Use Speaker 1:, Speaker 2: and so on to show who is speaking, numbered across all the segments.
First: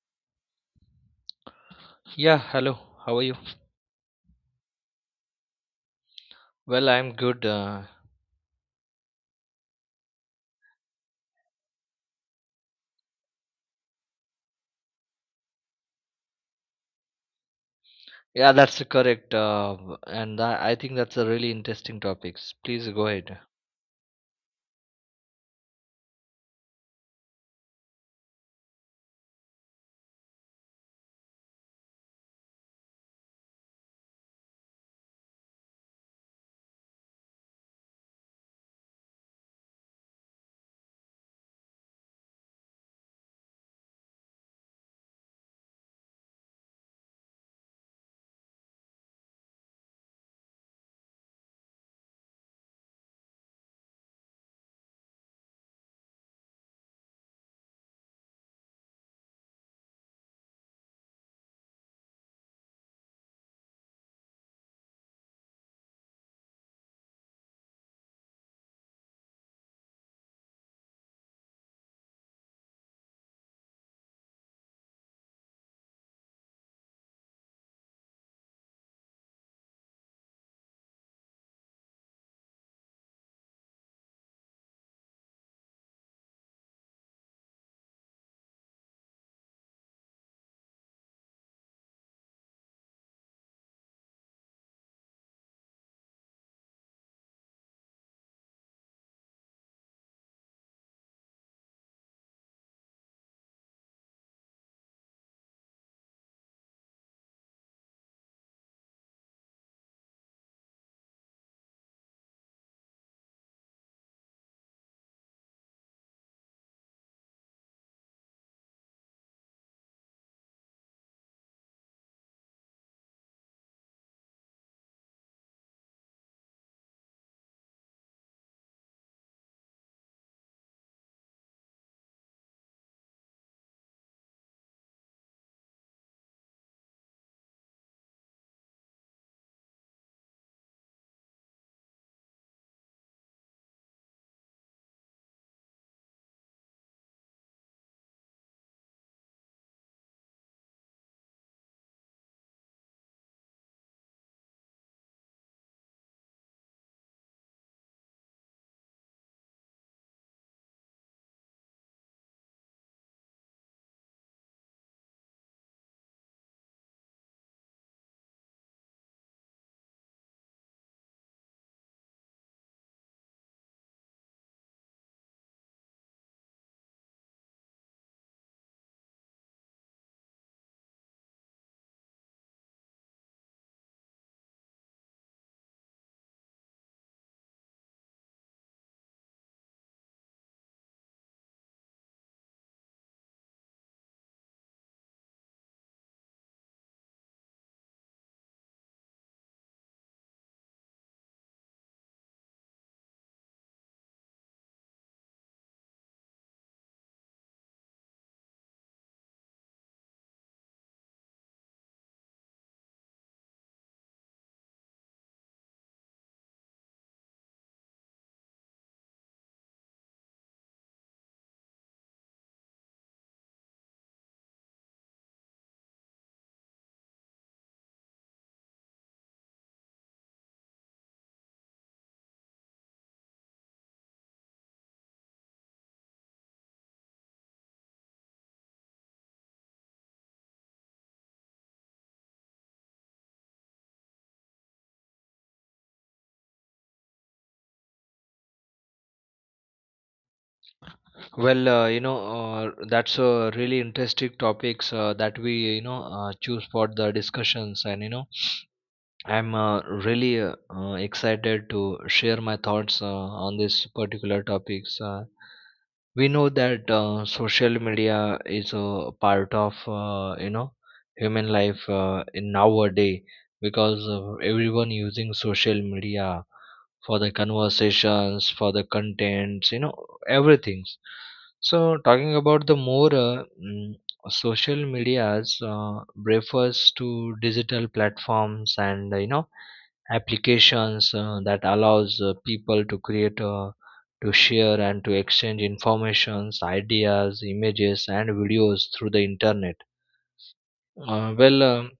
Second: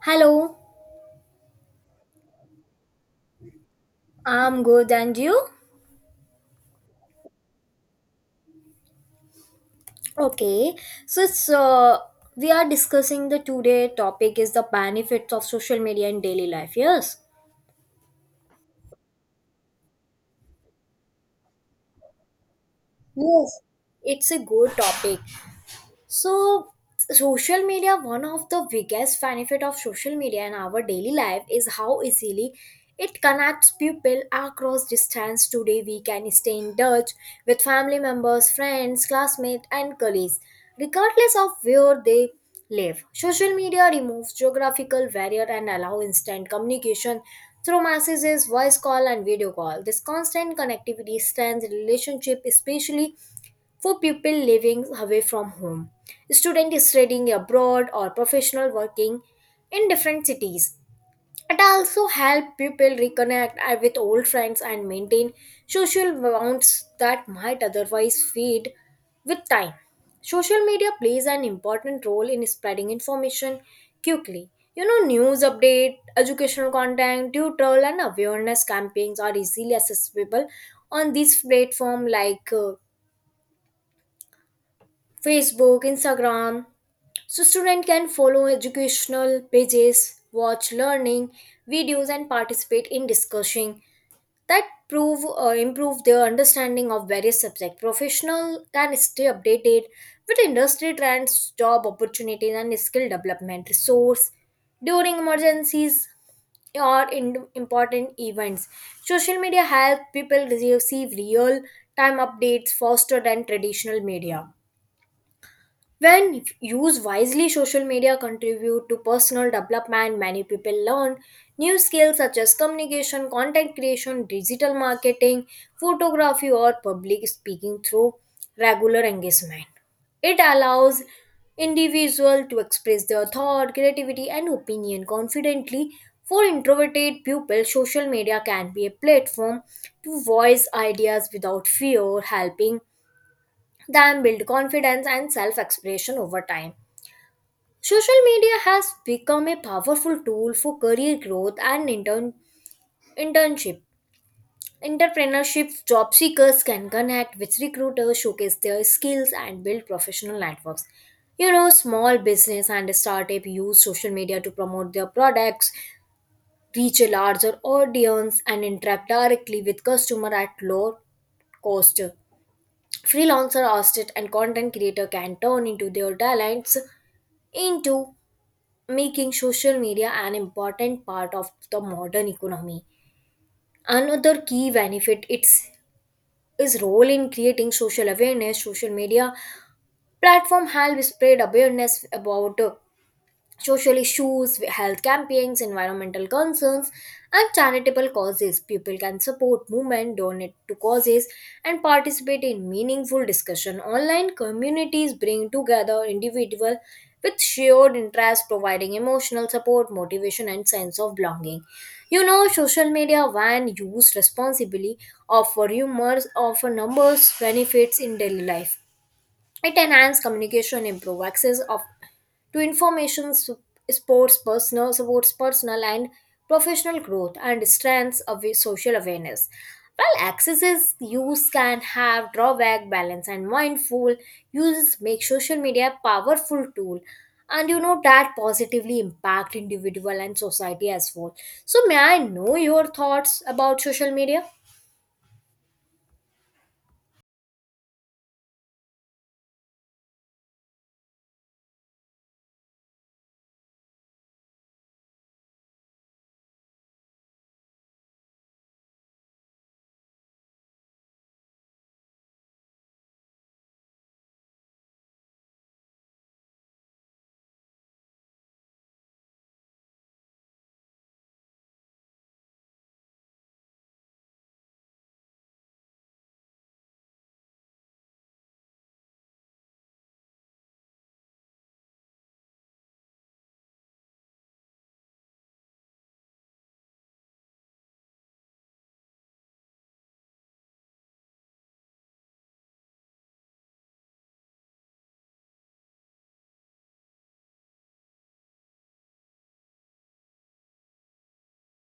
Speaker 1: Hello,
Speaker 2: Yeah, hello. How are you?
Speaker 1: I'm good, and you?
Speaker 2: Well, I'm good. Uh,
Speaker 1: Okay, so we are discussing the today topic is the benefits of social media in daily life. Yes.
Speaker 2: yeah, that's correct. And I think that's a really interesting topics. Please go ahead.
Speaker 1: Yes. It's a good topic. So, social media, one of the biggest benefit of social media in our daily life is how easily it connects people across distance. Today, we can stay in touch with family members, friends, classmates, and colleagues, regardless of where they live. Social media removes geographical barrier and allow instant communication through messages, voice call, and video call. This constant connectivity strengthens relationship, especially for people living away from home, students studying abroad, or professional working in different cities. It also helps people reconnect with old friends and maintain social bonds that might otherwise fade with time. Social media plays an important role in spreading information quickly. You know, news update, educational content, tutorial, and awareness campaigns are easily accessible on these platforms like Facebook, Instagram. So students can follow educational pages, watch learning videos and participate in discussion that prove improve their understanding of various subjects. Professional can stay updated with industry trends, job opportunities and skill development resource during emergencies or in important events. Social media help people receive real time updates faster than traditional media. When used wisely, social media contribute to personal development. Many people learn new skills such as communication, content creation, digital marketing, photography, or public speaking through regular engagement. It allows individual to express their thought, creativity, and opinion confidently. For introverted pupils, social media can be a platform to voice ideas without fear, helping than build confidence and self expression over time. Social media has become a powerful tool for career growth and internship. Entrepreneurship job seekers can connect with recruiters, showcase their skills, and build professional networks. You know, small business and startup use social media to promote their products, reach a larger audience, and interact directly with customer at low cost. Freelancer, artist, and content creator can turn into their talents into making social media an important part of the modern economy. Another key benefit its is role in creating social awareness. Social media platform help spread awareness about social issues, health campaigns, environmental concerns, and charitable causes. People can support movement, donate to causes, and participate in meaningful discussion. Online communities bring together individuals with shared interests, providing emotional support, motivation, and sense of belonging. You know, social media, when used responsibly, offer numbers benefits in daily life. It enhances communication, improve access of to information, sports personal, supports personal and professional growth, and strengths of social awareness. While accesses use can have drawback, balance, and mindful uses make social media a powerful tool, and you know that positively impact individual and society as well. So, may I know your thoughts about social media?
Speaker 2: That's a really interesting topics that we choose for the discussions and you know. I'm really excited to share my thoughts on this particular topics. We know that social media is a part of human life in nowadays because of everyone using social media for the conversations, for the contents, everything. So talking about the more, mm, social medias refers to digital platforms and, applications that allows people to create, to share, and to exchange informations, ideas, images, and videos through the internet. uh, well um,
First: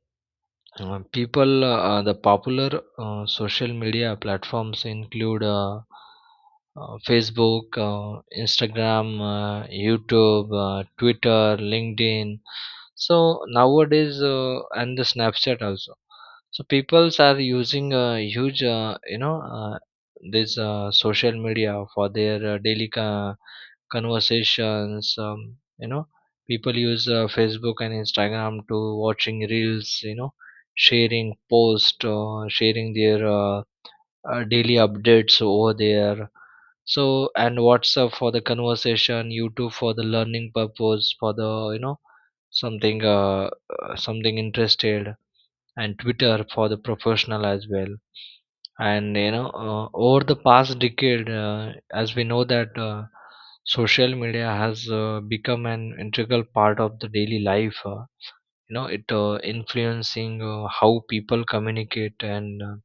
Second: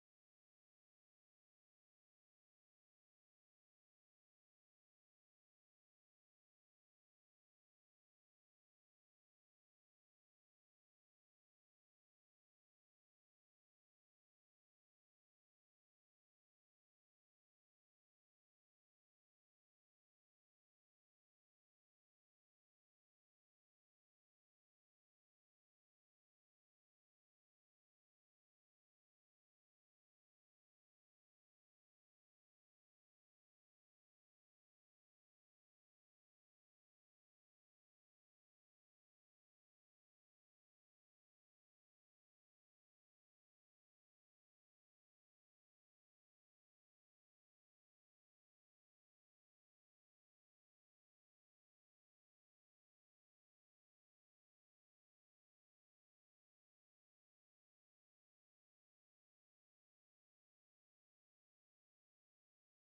Speaker 2: People, the popular social media platforms include, Facebook, Instagram, YouTube, Twitter, LinkedIn. So nowadays, and the Snapchat also. So peoples are using a huge, you know, this social media for their daily conversations. People use Facebook and Instagram to watching reels, sharing posts, sharing their daily updates over there. So and WhatsApp for the conversation, YouTube for the learning purpose, for the, something uh, something interested, and Twitter for the professional as well. And you know Over the past decade, as we know that social media has become an integral part of the daily life. It influencing how people communicate, and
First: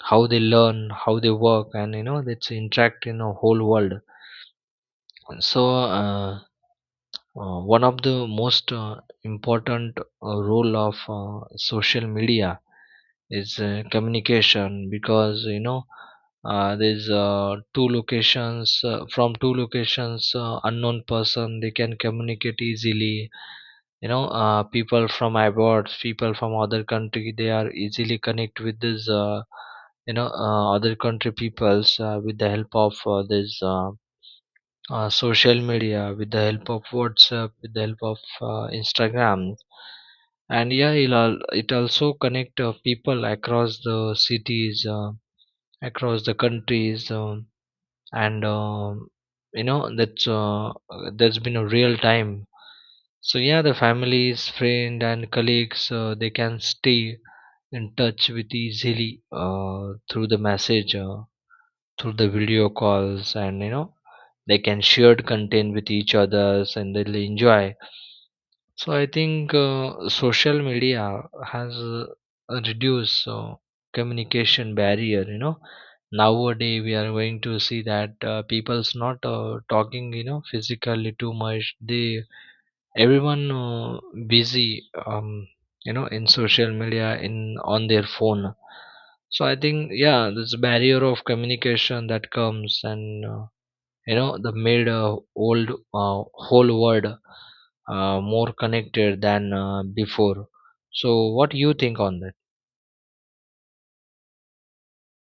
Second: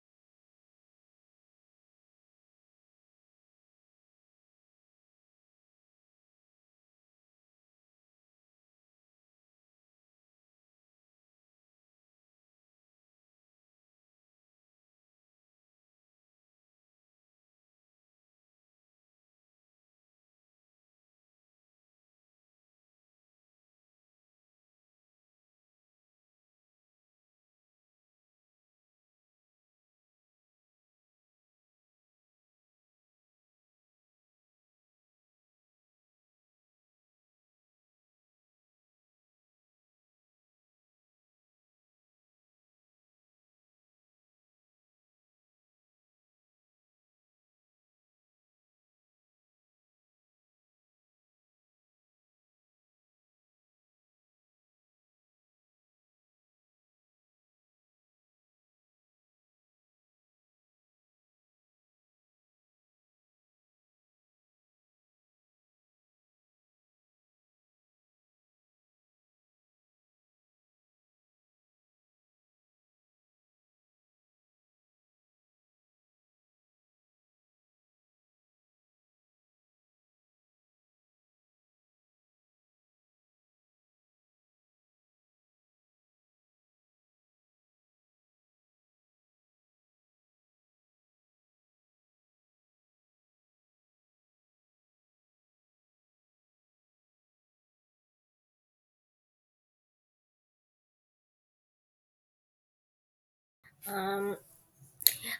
Speaker 2: how they learn, how they work, and, it's interact in a whole world. So uh, one of the most important role of social media is communication, because, you know there's two locations from two locations unknown person, they can communicate easily. People from abroad, people from other country, they are easily connect with this, other country peoples with the help of this social media, with the help of WhatsApp, with the help of, Instagram, and yeah, it also connect people across the cities, across the countries, and you know that's been a real time. So yeah, the families, friend, and colleagues they can stay in touch with easily through the message, through the video calls, and, they can share content with each others and they'll enjoy. So I think social media has uh, reduced communication barrier. Nowadays we are going to see that people's not talking, physically too much they, everyone busy, um, in social media, in on their phone. So I think yeah, this barrier of communication that comes, and the made old uh, whole world more connected than before. So what do you think on that?
Speaker 1: Um,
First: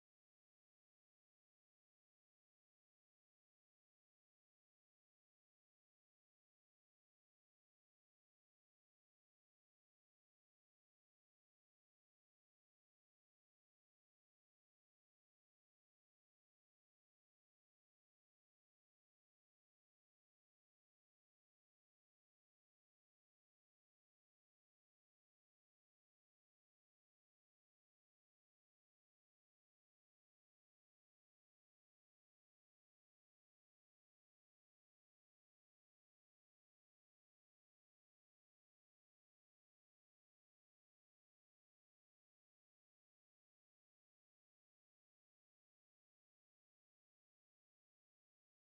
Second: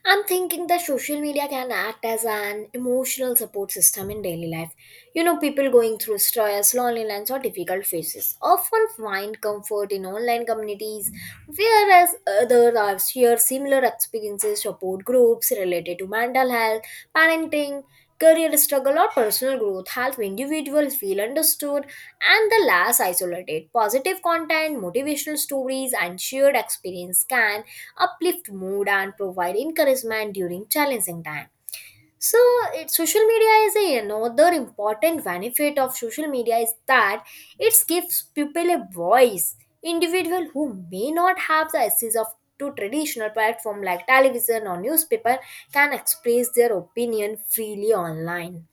Speaker 1: I'm thinking that social media can act as an emotional support system in daily life. You know, people going through stress, loneliness, or difficult phases often find comfort in online communities, whereas others have shared similar experiences, support groups related to mental health, parenting, career struggle, or personal growth help individuals feel understood and the less isolated. Positive content, motivational stories, and shared experience can uplift mood and provide encouragement during challenging time so social media is another important benefit of social media is that it gives people a voice individual who may not have the access of to traditional platform like television or newspaper can express their opinion freely online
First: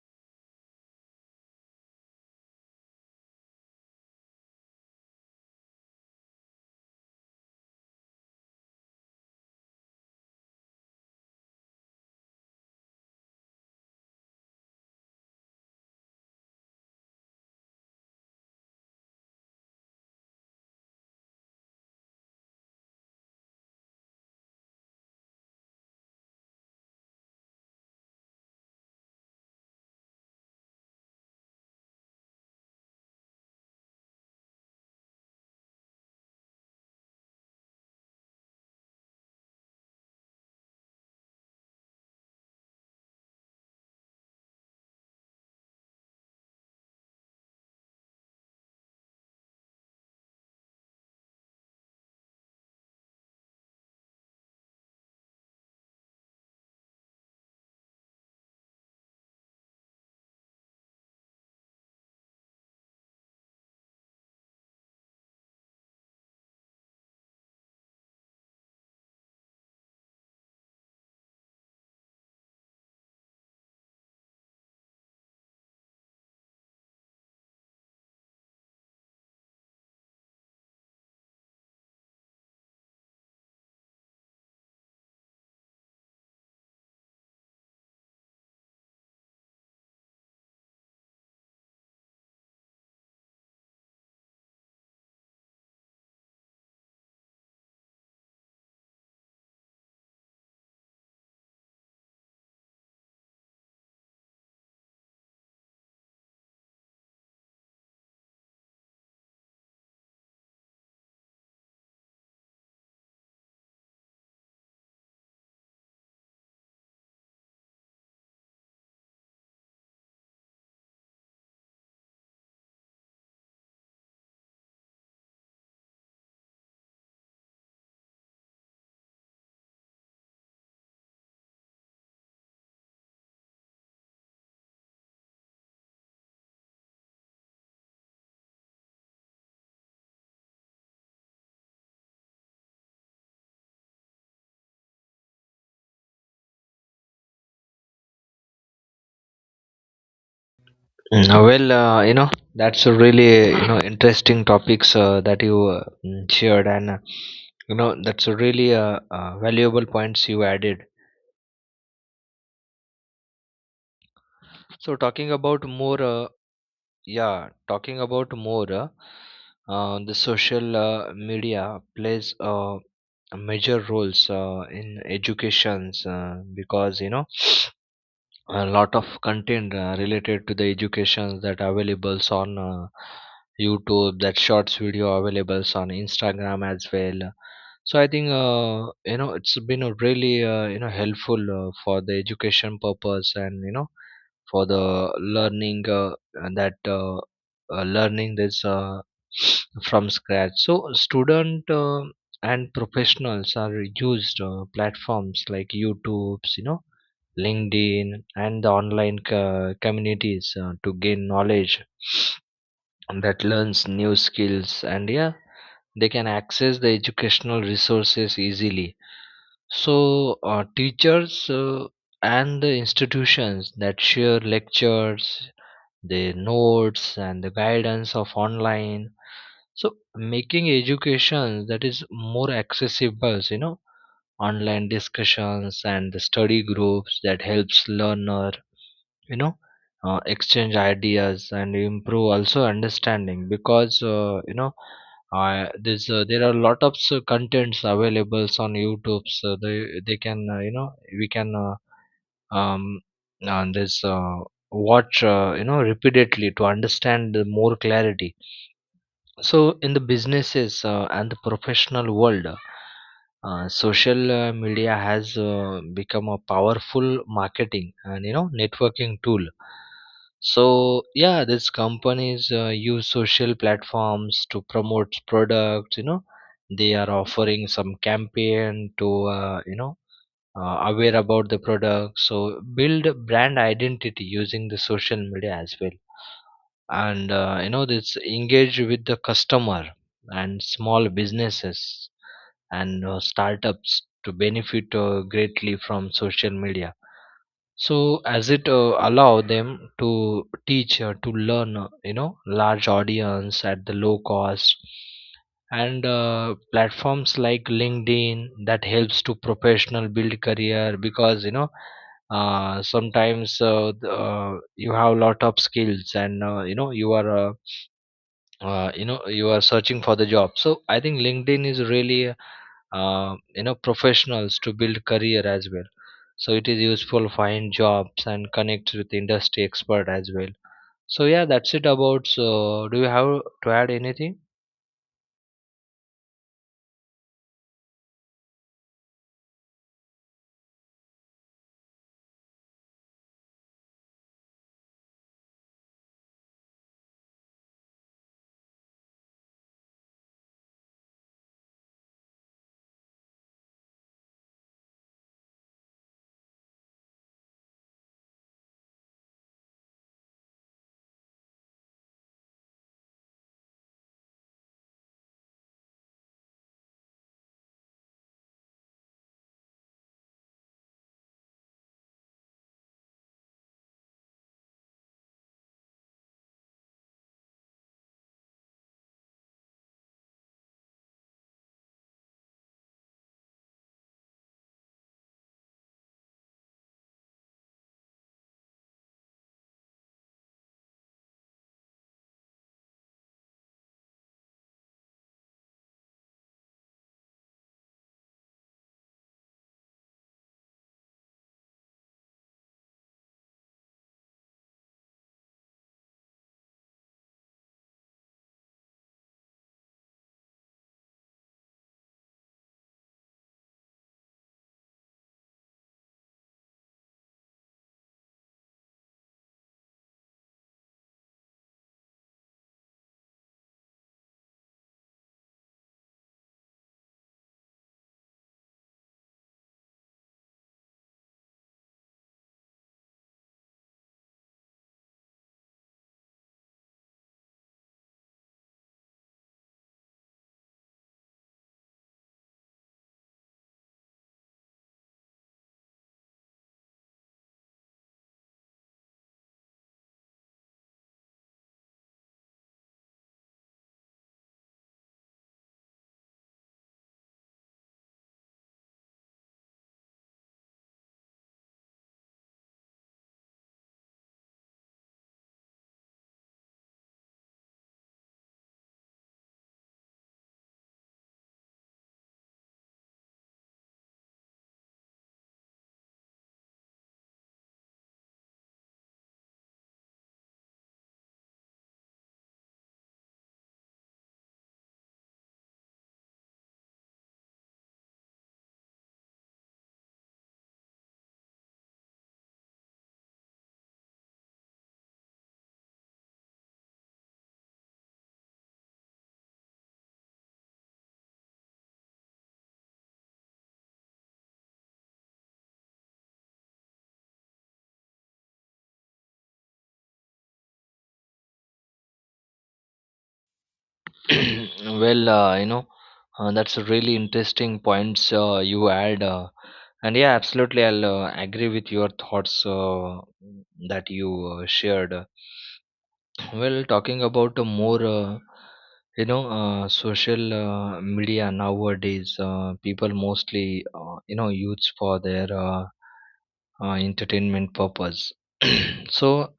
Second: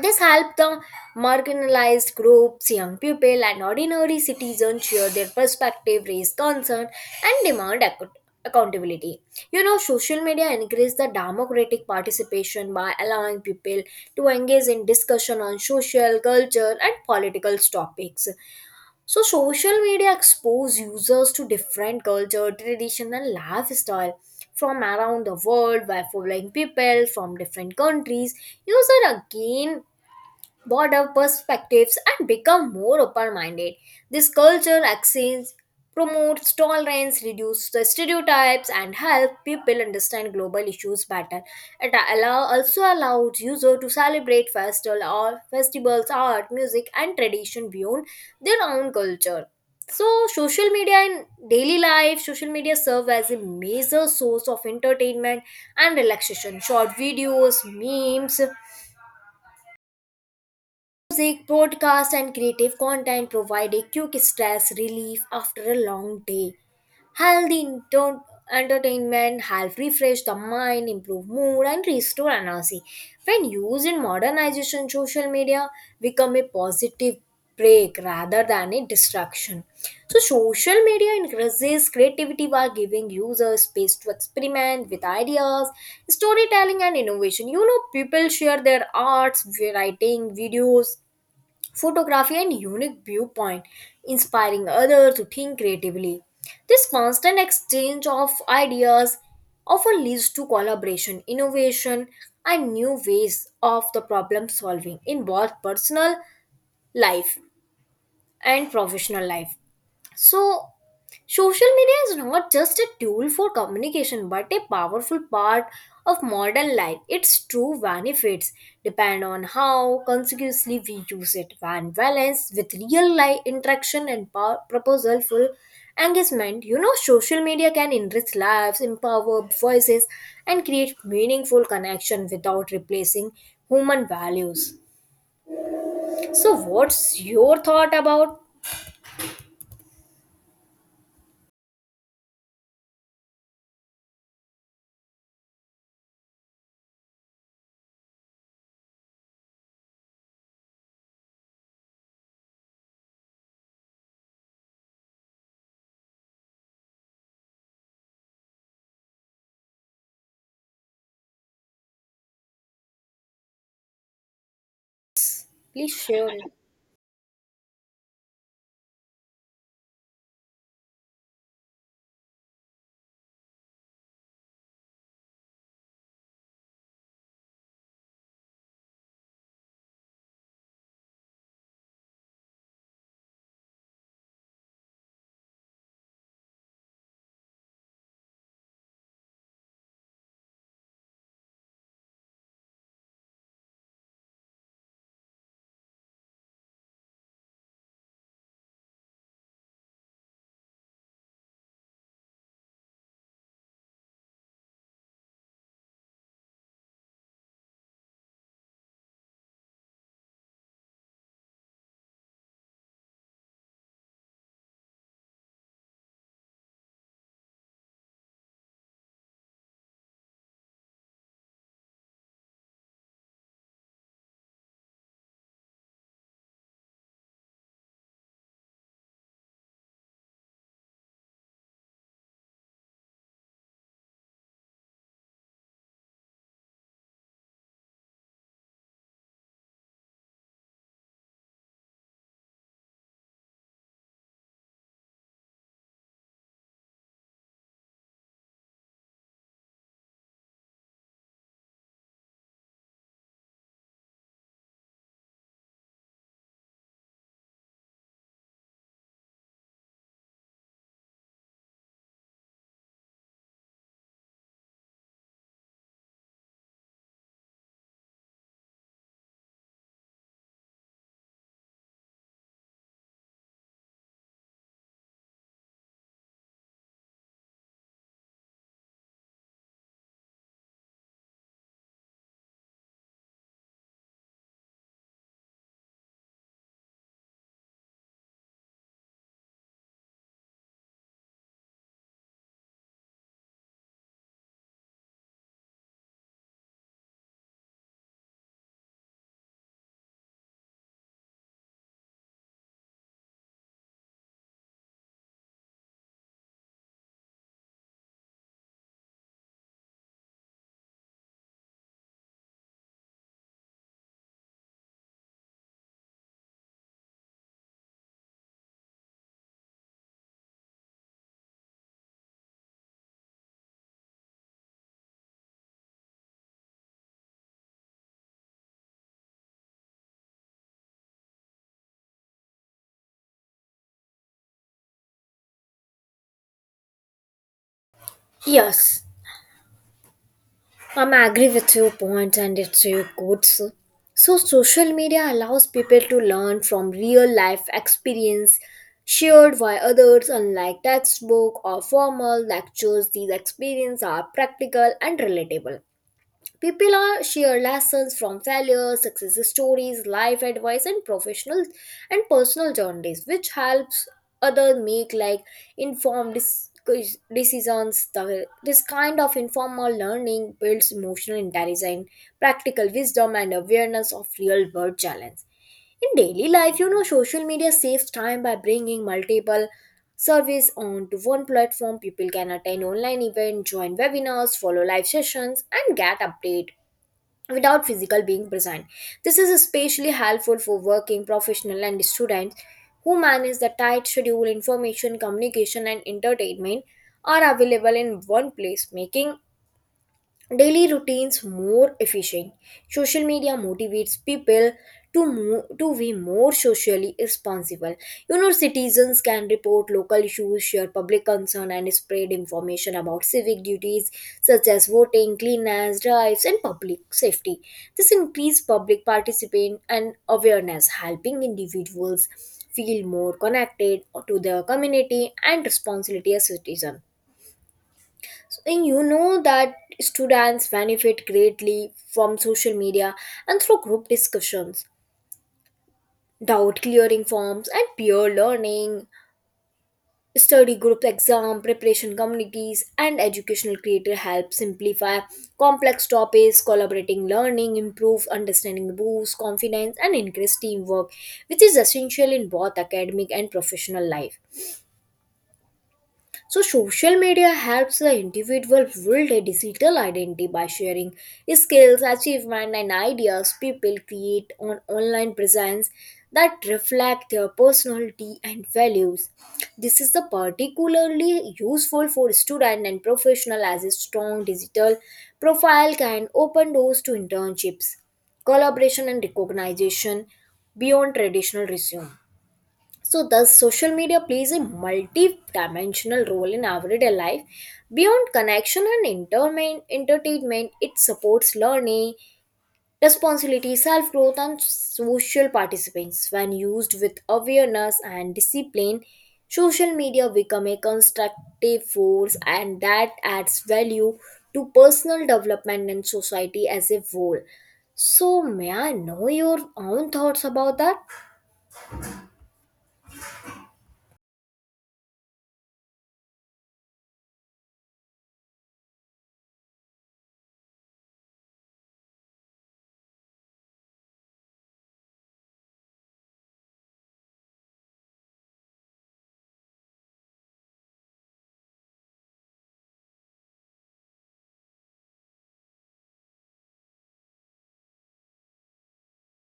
Speaker 1: this helped the marginalized groups, young people, and ordinary citizens share their perspective, raise concern, and accountability. You know, social media increased the democratic participation by allowing people to engage in discussion on social, culture, and political topics. So, social media expose users to different culture, tradition, and lifestyle from around the world by following people from different countries. User again broader perspectives and become more open-minded. This culture exchange promotes tolerance, reduces the stereotypes, and help people understand global issues better. Also allows users to celebrate festival or festivals, art, music, and tradition beyond their own culture. So, social media in daily life, social media serve as a major source of entertainment and relaxation. Short videos, memes, music, broadcast, and creative content provide a quick stress relief after a long day. Healthy ento- entertainment help refresh the mind, improve mood, and restore energy. When used in modernization, social media become a positive break rather than a distraction. So, social media encourages creativity by giving users space to experiment with ideas, storytelling, and innovation. You know, people share their arts, writing, videos, photography and unique viewpoint, inspiring others to think creatively. This constant exchange of ideas often leads to collaboration, innovation, and new ways of the problem solving in both personal life and professional life. So, social media is not just a tool for communication but a powerful part of modern life. Its true benefits depend on how consciously we use it. When balanced with real life interaction and proposalful engagement, you know, social media can enrich lives, empower voices, and create meaningful connection without replacing human values. So, what's your thought about?
Speaker 2: Mm, uh, well uh, you know that's a really, interesting topics that you shared. And, that's a really valuable points you added. So talking about
Speaker 1: Please
Speaker 2: more,
Speaker 1: share it.
Speaker 2: yeah, talking about more, the social media plays a major roles in educations, because, a lot of content related to the educations that are available on, YouTube, that shorts video available on Instagram as well. So I think, it's been a really, helpful for the education purpose, and, for the learning, that learning this from scratch. So student and professionals are used platforms like YouTubes, LinkedIn, and the online communities to gain knowledge that learns new skills, and yeah, they can access the educational resources easily. So teachers and the institutions that share lectures, the notes, and the guidance of online, so making education that is more accessible. Online discussions and the study groups that helps learner, you know exchange ideas, and improve also understanding, because, there are a lot of contents available on YouTube, so they can, you know we can um, and this watch, repeatedly to understand the more clarity. So in the businesses and the professional world, social media has become a powerful marketing and, networking tool. So yeah, these companies use social platforms to promote products. They are offering some campaign to, aware about the product, so build brand identity using the social media as well. And, this engage with the customer, and small businesses, and startups to benefit greatly from social media. So as it allow them to teach, to learn, large audience at the low cost. And platforms like LinkedIn that helps to professional build career, because, you have a lot of skills, and, you know you are you know you are searching for the job. So I think LinkedIn is really, professionals to build career as well. So it is useful find jobs and connect with industry expert as well. So yeah, that's it about. So do you have to add anything?
Speaker 1: Yes. I'm agree with your point and it's your quotes. So, social media allows people to learn from real life experience shared by others, unlike textbook or formal lectures. These experiences are practical and relatable. People are share lessons from failure, success stories, life advice, and professional and personal journeys, which helps other make like informed dis- decisions. This kind of informal learning builds emotional intelligence, practical wisdom, and awareness of real world challenge. In daily life, you know, social media saves time by bringing multiple service on to one platform. People can attend online events, join webinars, follow live sessions, and get update without physical being present. This is especially helpful for working professional and students who manage the tight schedule. Information, communication, and entertainment are available in one place, making daily routines more efficient. Social media motivates people to move, to be more socially responsible. You know, citizens can report local issues, share public concern, and spread information about civic duties such as voting, cleanliness, drives, and public safety. This increases public participation and awareness, helping individuals feel more connected to their community and responsibility as citizens. And you know that students benefit greatly from social media and through group discussions, doubt clearing forms, and peer learning. Study group exam preparation communities and educational creator help simplify complex topics, collaborating learning, improves understanding, boosts confidence, and increase teamwork, which is essential in both academic and professional life. So, social media helps the individual build a digital identity by sharing skills, achievement, and ideas people create an online presence that reflect their personality and values. This is the particularly useful for student and professional as a strong digital profile can open doors to internships, collaboration, and recognition beyond traditional resume. So, thus, social media plays a multi dimensional role in everyday life. Beyond connection and entertainment, it supports learning, responsibility, self growth, and social participants. When used with awareness and discipline, social media become a constructive force and that adds value to personal development and society as a whole. So, may I know your own thoughts about that?
Speaker 2: well uh, you know that's a really interesting points you add, and yeah, absolutely, I'll agree with your thoughts that you shared. Well, talking about a more, social media nowadays, people mostly, use for their entertainment purpose. So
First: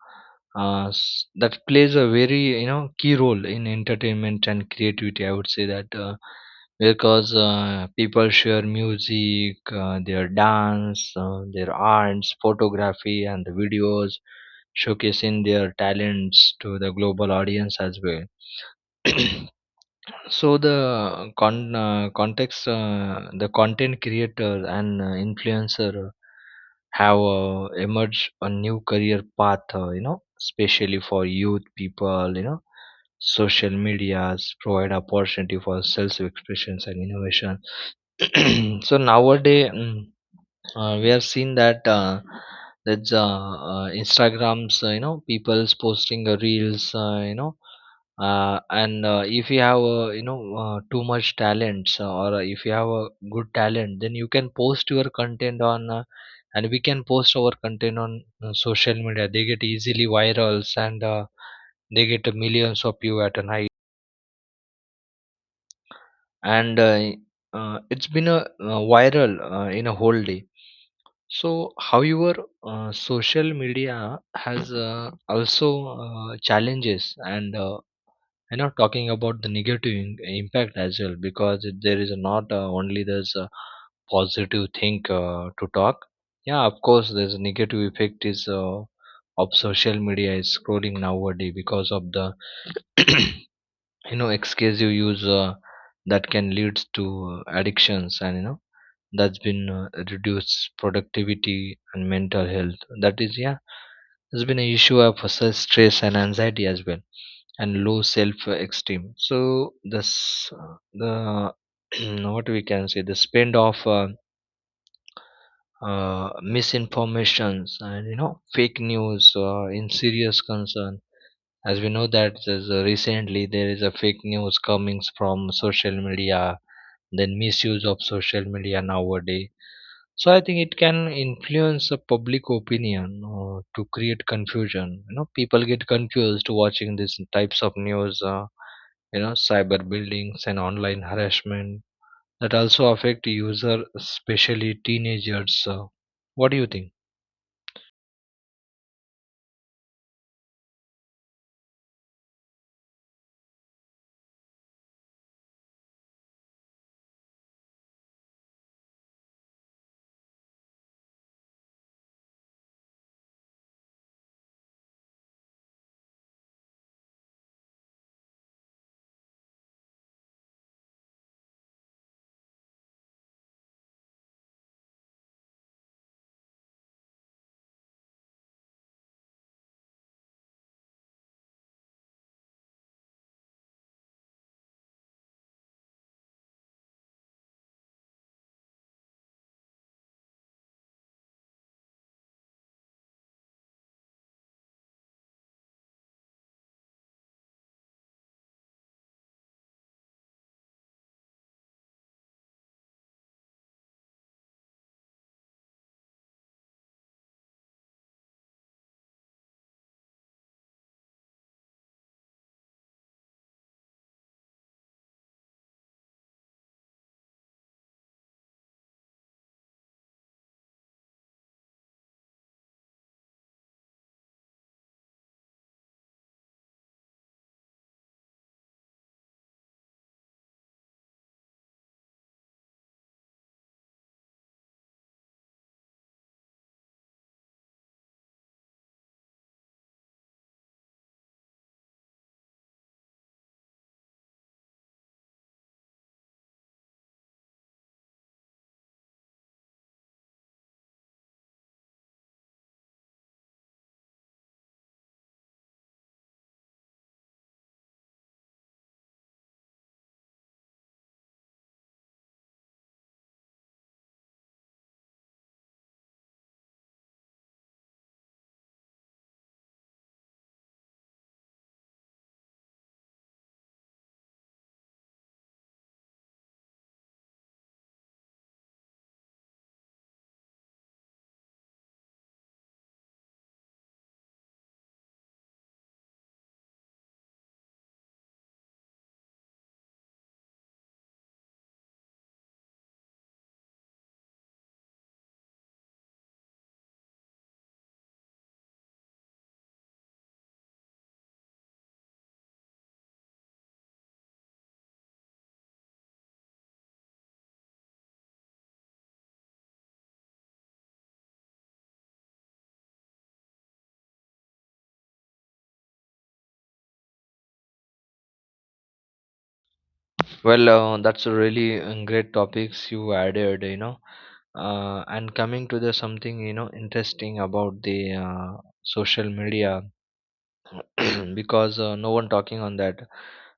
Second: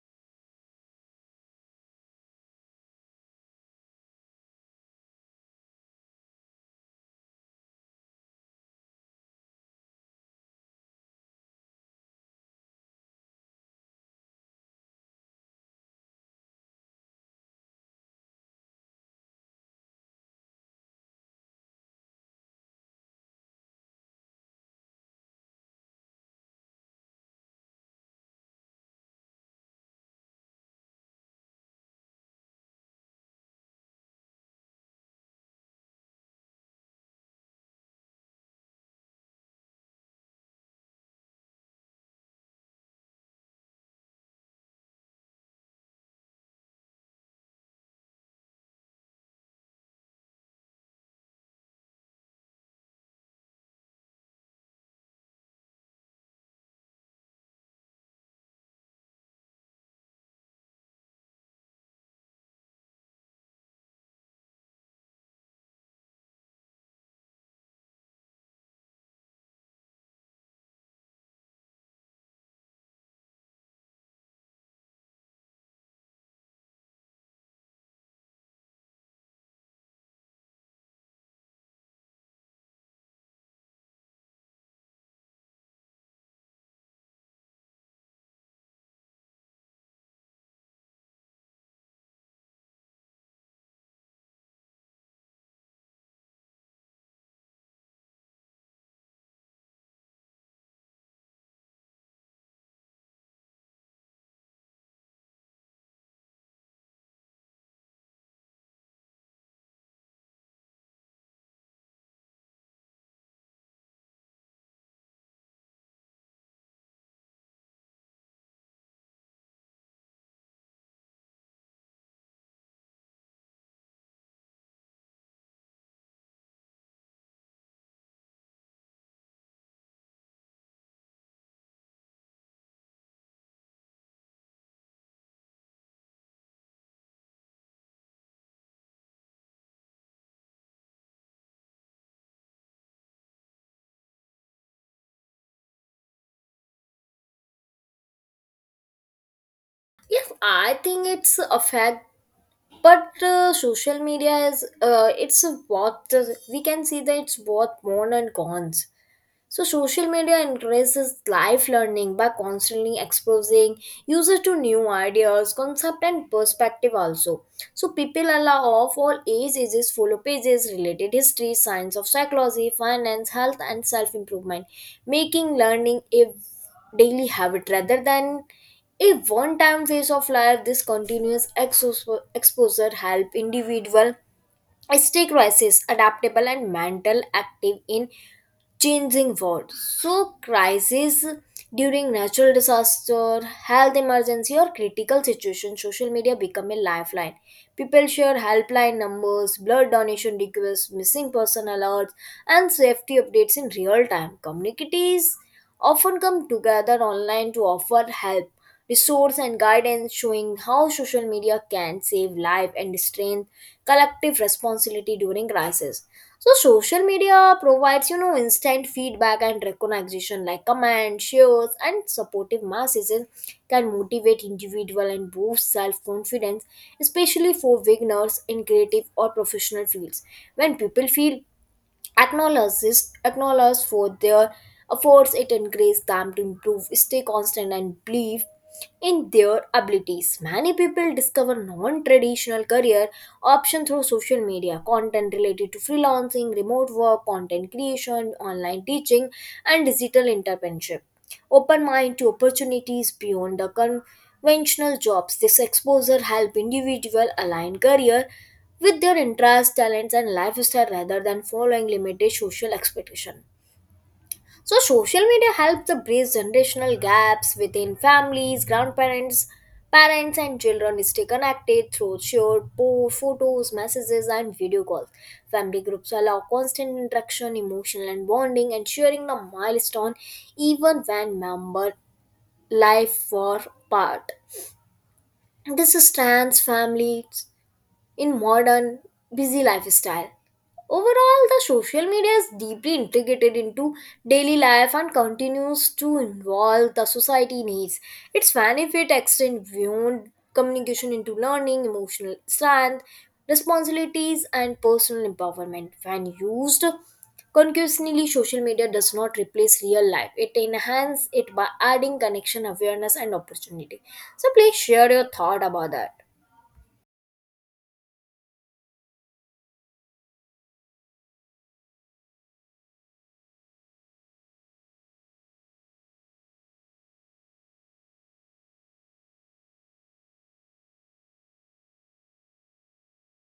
Speaker 2: that plays a very, key role in entertainment and creativity. I would say that because people share music, their dance, their arts, photography, and the videos showcasing their talents to the global audience as well. So the content creator and influencer have emerged a new career path. Especially for youth people. Social medias provide opportunity for self expressions and innovation. So nowadays. We have seen that that's Instagrams, people's posting reels, you know and if you have, too much talents, or if you have a good talent, then you can post your content on and we can post our content on social media, they get easily virals, and they get millions of view at a night, and it's been a viral in a whole day. So however, social media has also challenges, and, talking about the negative impact as well, because there is not only there's a positive thing to talk. Yeah, of course, there's a negative effect is of social media is scrolling nowadays because of the excessive use that can lead to addictions, and, that's been reduced productivity and mental health, that is yeah, has been an issue of such stress and anxiety as well, and low self esteem. So this the what we can say, the spend of misinformations, and, fake news in serious concern. As we know that recently there is a fake news coming from social media, then misuse of social media nowadays. So I think it can influence the public opinion to create confusion. You know, people get confused watching these types of news. Cyber buildings and online harassment that also affect user, especially teenagers. What do you think?
Speaker 1: Yes, I think it's affect but social media is it's a what we can see that it's both more and cons so social media encourages life learning by constantly exposing users to new ideas, concept and perspective also. So people allow of all age ages follow pages related history, science of psychology, finance, health and self-improvement, making learning a daily habit rather than a one-time phase of life. This continuous exposure help individual stay crisis adaptable and mental active in changing world. So, crises during natural disaster, health emergency, or critical situation, social media become a lifeline. People share helpline numbers, blood donation requests, missing person alerts, and safety updates in real time. Communities often come together online to offer help, resource, and guidance, showing how social media can save life and strengthen collective responsibility during crisis. So social media provides, you know, instant feedback and recognition like comments, shares, and supportive masses and can motivate individual and boost self-confidence, especially for beginners in creative or professional fields. When people feel acknowledges acknowledged for their efforts it encourages them to improve stay constant and believe in their abilities many people discover non-traditional career options through social media content related to freelancing remote work content creation online teaching and digital entrepreneurship open mind to opportunities beyond the conventional jobs this exposure help individual align career with their interests, talents, and lifestyle rather than following limited social expectation. So, social media helps to bridge generational gaps within families, grandparents, parents, and children stay connected through shared posts, photos, messages, and video calls. Family groups allow constant interaction, emotional and bonding, and sharing the milestone even when member life far apart. This strengthens families in modern busy lifestyle. Overall, the social media is deeply integrated into daily life and continues to involve the society needs. Its benefit extend beyond communication into learning emotional strength, responsibilities and personal empowerment when used concurrently, social media does not replace real life. It enhances it by adding connection, awareness, and opportunity. So please share your thought about that.
Speaker 2: Well, that's a really great topics you added, you know. And coming to the something, interesting about the social media because no one talking on that,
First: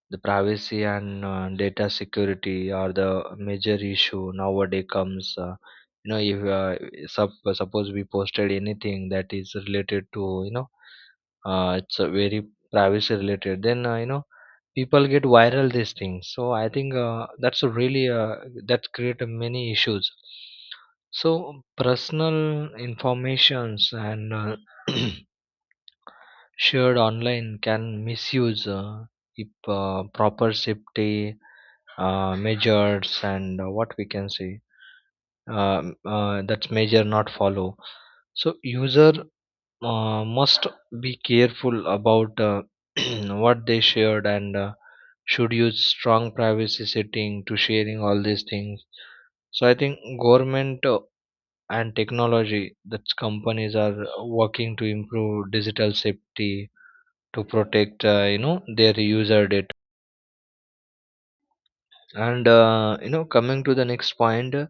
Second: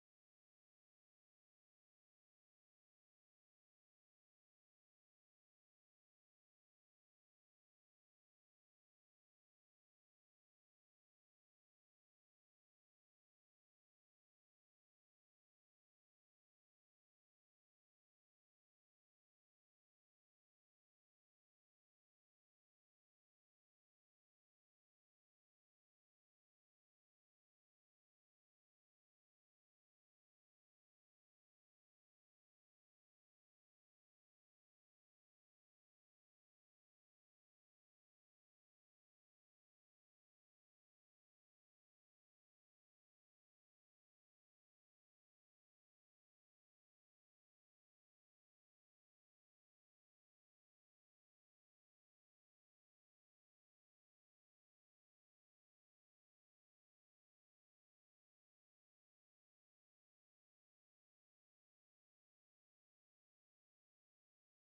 Speaker 2: the privacy and data security are the major issue nowadays comes, if sup suppose we posted anything that is related to, it's a very privacy related, then, people get viral these things. So I think that's a really, that create a many issues. So personal informations and, shared online can misuse, if proper safety measures, and what we can say, that's measure not follow. So user must be careful about, what they shared, and, should use strong privacy setting to sharing all these things. So I think government and technology that companies are working to improve digital safety to protect, their user data. And, coming to the next point,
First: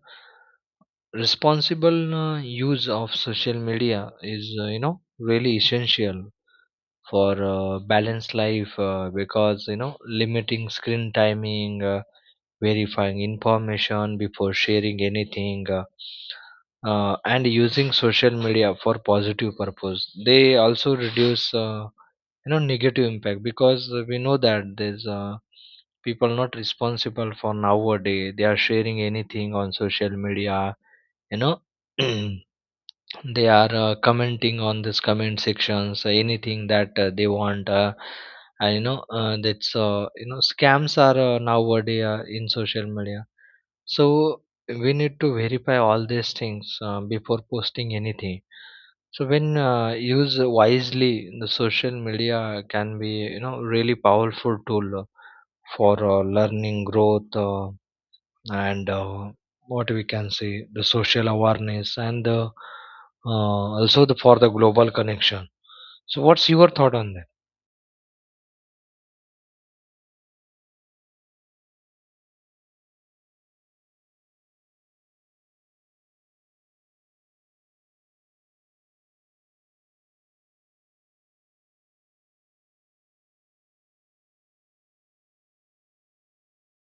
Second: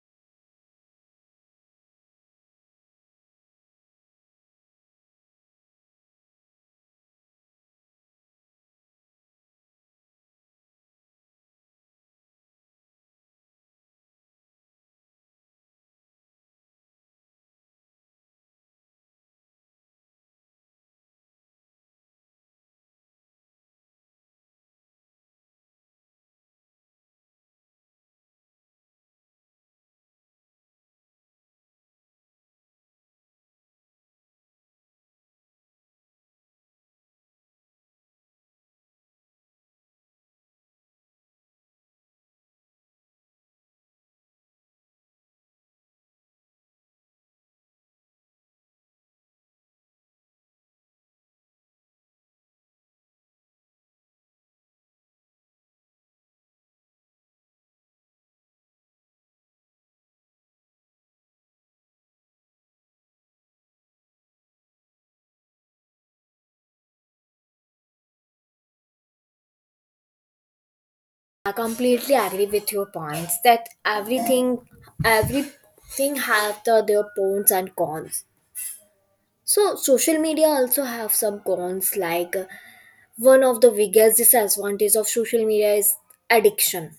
Speaker 2: responsible use of social media is, really essential for balanced life, because, limiting screen timing, verifying information before sharing anything, and using social media for positive purpose, they also reduce, negative impact, because we know that there's people not responsible for nowadays, they are sharing anything on social media. you know They are commenting on this comment sections, anything that they want. And you know, that's you know, Scams are nowadays in social media. So we need to verify all these things before posting anything. So when used wisely, the social media can be, really powerful tool for learning growth. And what we can say, the social awareness, and the, uh, also the, for the global connection. So what's your thought on that?
Speaker 1: I completely agree with your points that everything have the, their pros and cons. So social media also have some cons like one of the biggest disadvantage of social media is addiction.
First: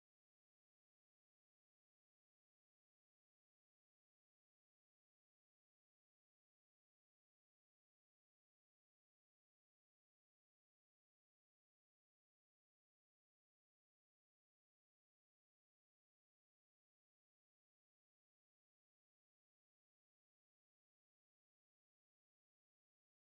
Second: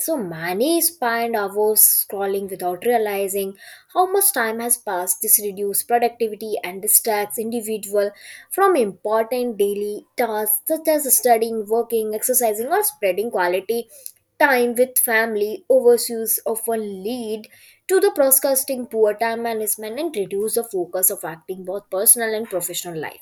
Speaker 1: So many spend hours scrolling without realizing how much time has passed. This reduces productivity and distracts individual from important daily tasks such as studying, working, exercising, or spreading quality time with family. Overuse often lead to the procrastinating, poor time management, and reduce the focus of acting both personal and professional life.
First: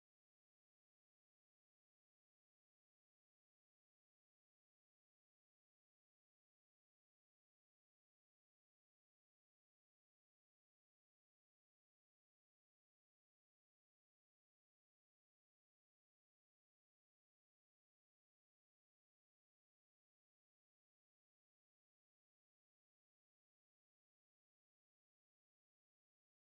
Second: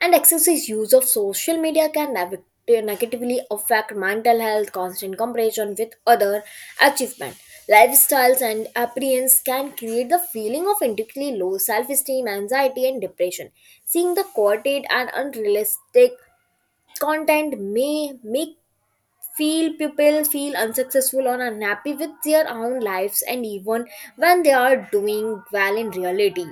Speaker 1: And excessive use of social media can negatively affect mental health. Constant comparison with other achievement, lifestyles and appearance can create the feeling of indirectly low self-esteem, anxiety and depression. Seeing the quoted and unrealistic content may make feel people feel unsuccessful or unhappy with their own lives and even when they are doing well in reality.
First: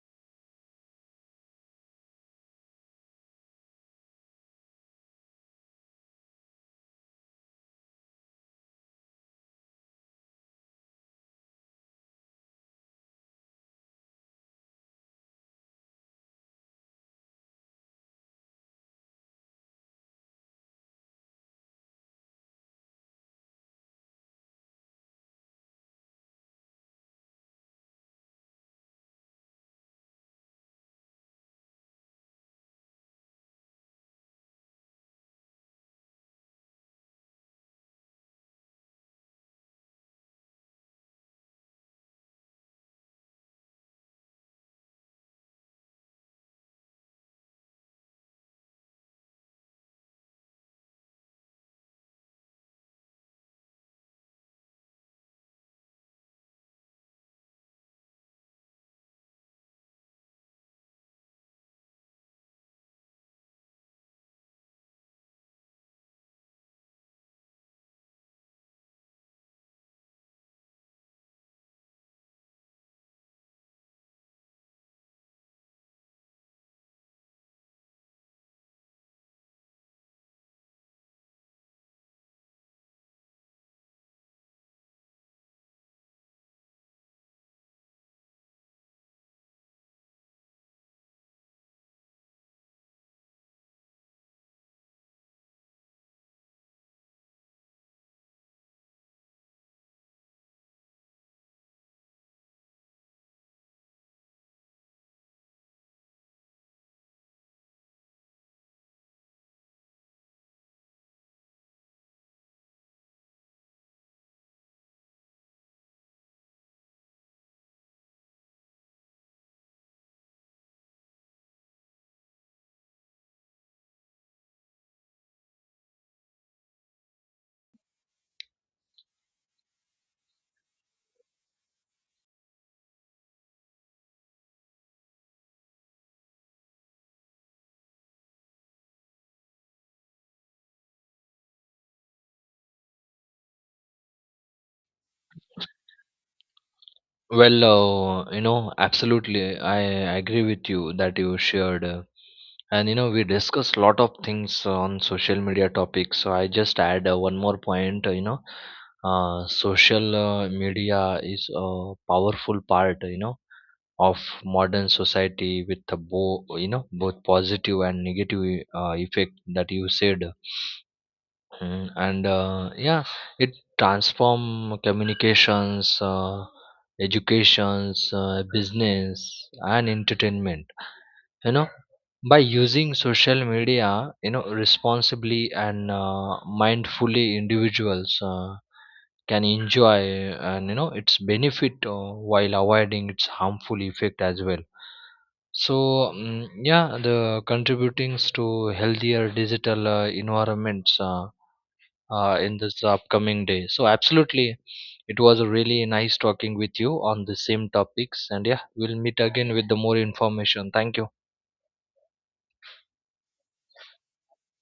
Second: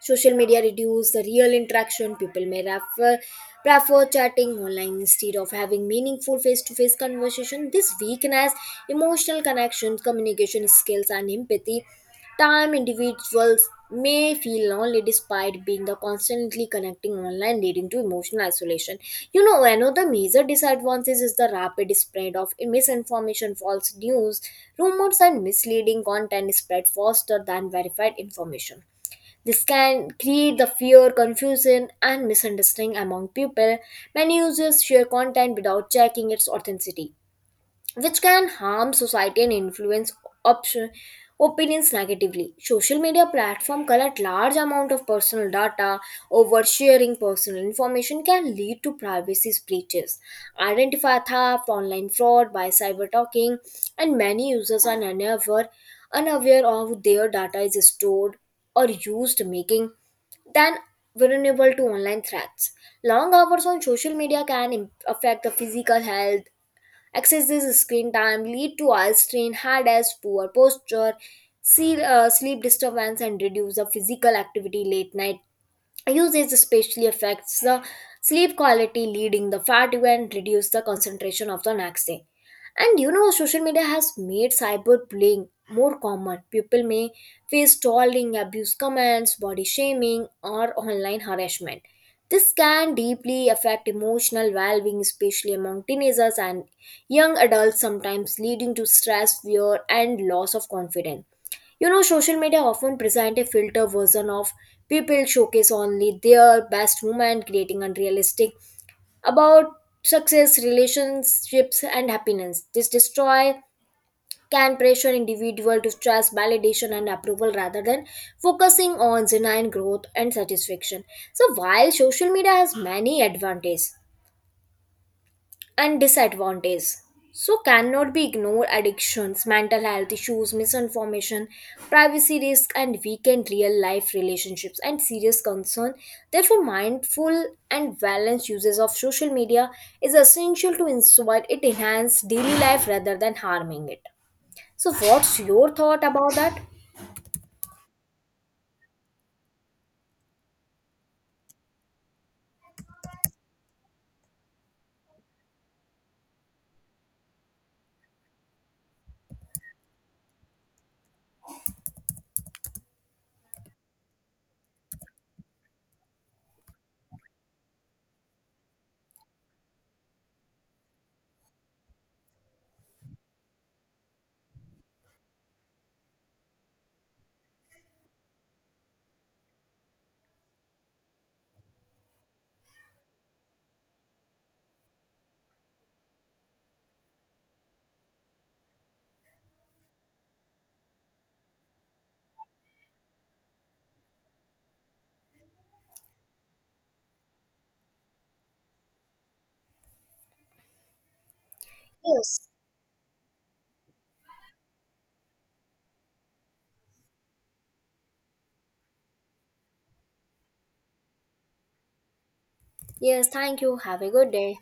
Speaker 1: Social media reduce the real interaction. People may prefer chatting online instead of having meaningful face-to-face conversation. This weakness, emotional connections, communication skills, and empathy time individuals may feel lonely despite being the constantly connecting online, leading to emotional isolation. You know, another major disadvantage is the rapid spread of misinformation. False news, rumors and misleading content spread faster than verified information. This can create the fear, confusion, and misunderstanding among people. Many users share content without checking its authenticity, which can harm society and influence option, opinions negatively. Social media platform collect large amount of personal data. Oversharing personal information can lead to privacy breaches, identify theft, online fraud by cyber talking, and many unaware of their data is stored or used, making than vulnerable to online threats. Long hours on social media can affect the physical health. Excessive screen time lead to eye strain, headaches, poor posture, see, sleep disturbance, and reduce the physical activity. Late night usage especially affects the sleep quality, leading the fatigue and reduce the concentration of the next day. And you know, social media has made cyberbullying more common. People may face trolling, abuse comments, body shaming or online harassment. This can deeply affect emotional well-being, especially among teenagers and young adults, sometimes leading to stress, fear and loss of confidence. You know, social media often present a filter version of people, showcase only their best moment, creating unrealistic about success, relationships, and happiness. This destroy can pressure individual to stress validation and approval rather than focusing on genuine growth and satisfaction. So while social media has many advantages, and disadvantage so cannot be ignored, addictions, mental health issues, misinformation, privacy risk and weakened real life relationships and serious concern. Therefore mindful and balanced uses of social media is essential to ensure it enhance daily life rather than harming it. So what's your thought about that?
Speaker 2: Well, absolutely. I agree with you that you shared. And, you know, we discussed a lot of things on social media topics. So I just add one more point, social media is a powerful part, you know, of modern society with the you know, both positive and negative effect that you said. Mm, and Yeah, it transform communications, educations, business, and entertainment. you know by using social media, responsibly, and mindfully, individuals can enjoy, and, its benefit while avoiding its harmful effect as well. So yeah, the contributing to healthier digital environments,
Speaker 1: Yes.
Speaker 2: in this upcoming day. So absolutely, it was really nice talking with you on the same topics. And yeah, we'll meet again with the more information. Thank you.
Speaker 1: Yes, thank you, have a good day.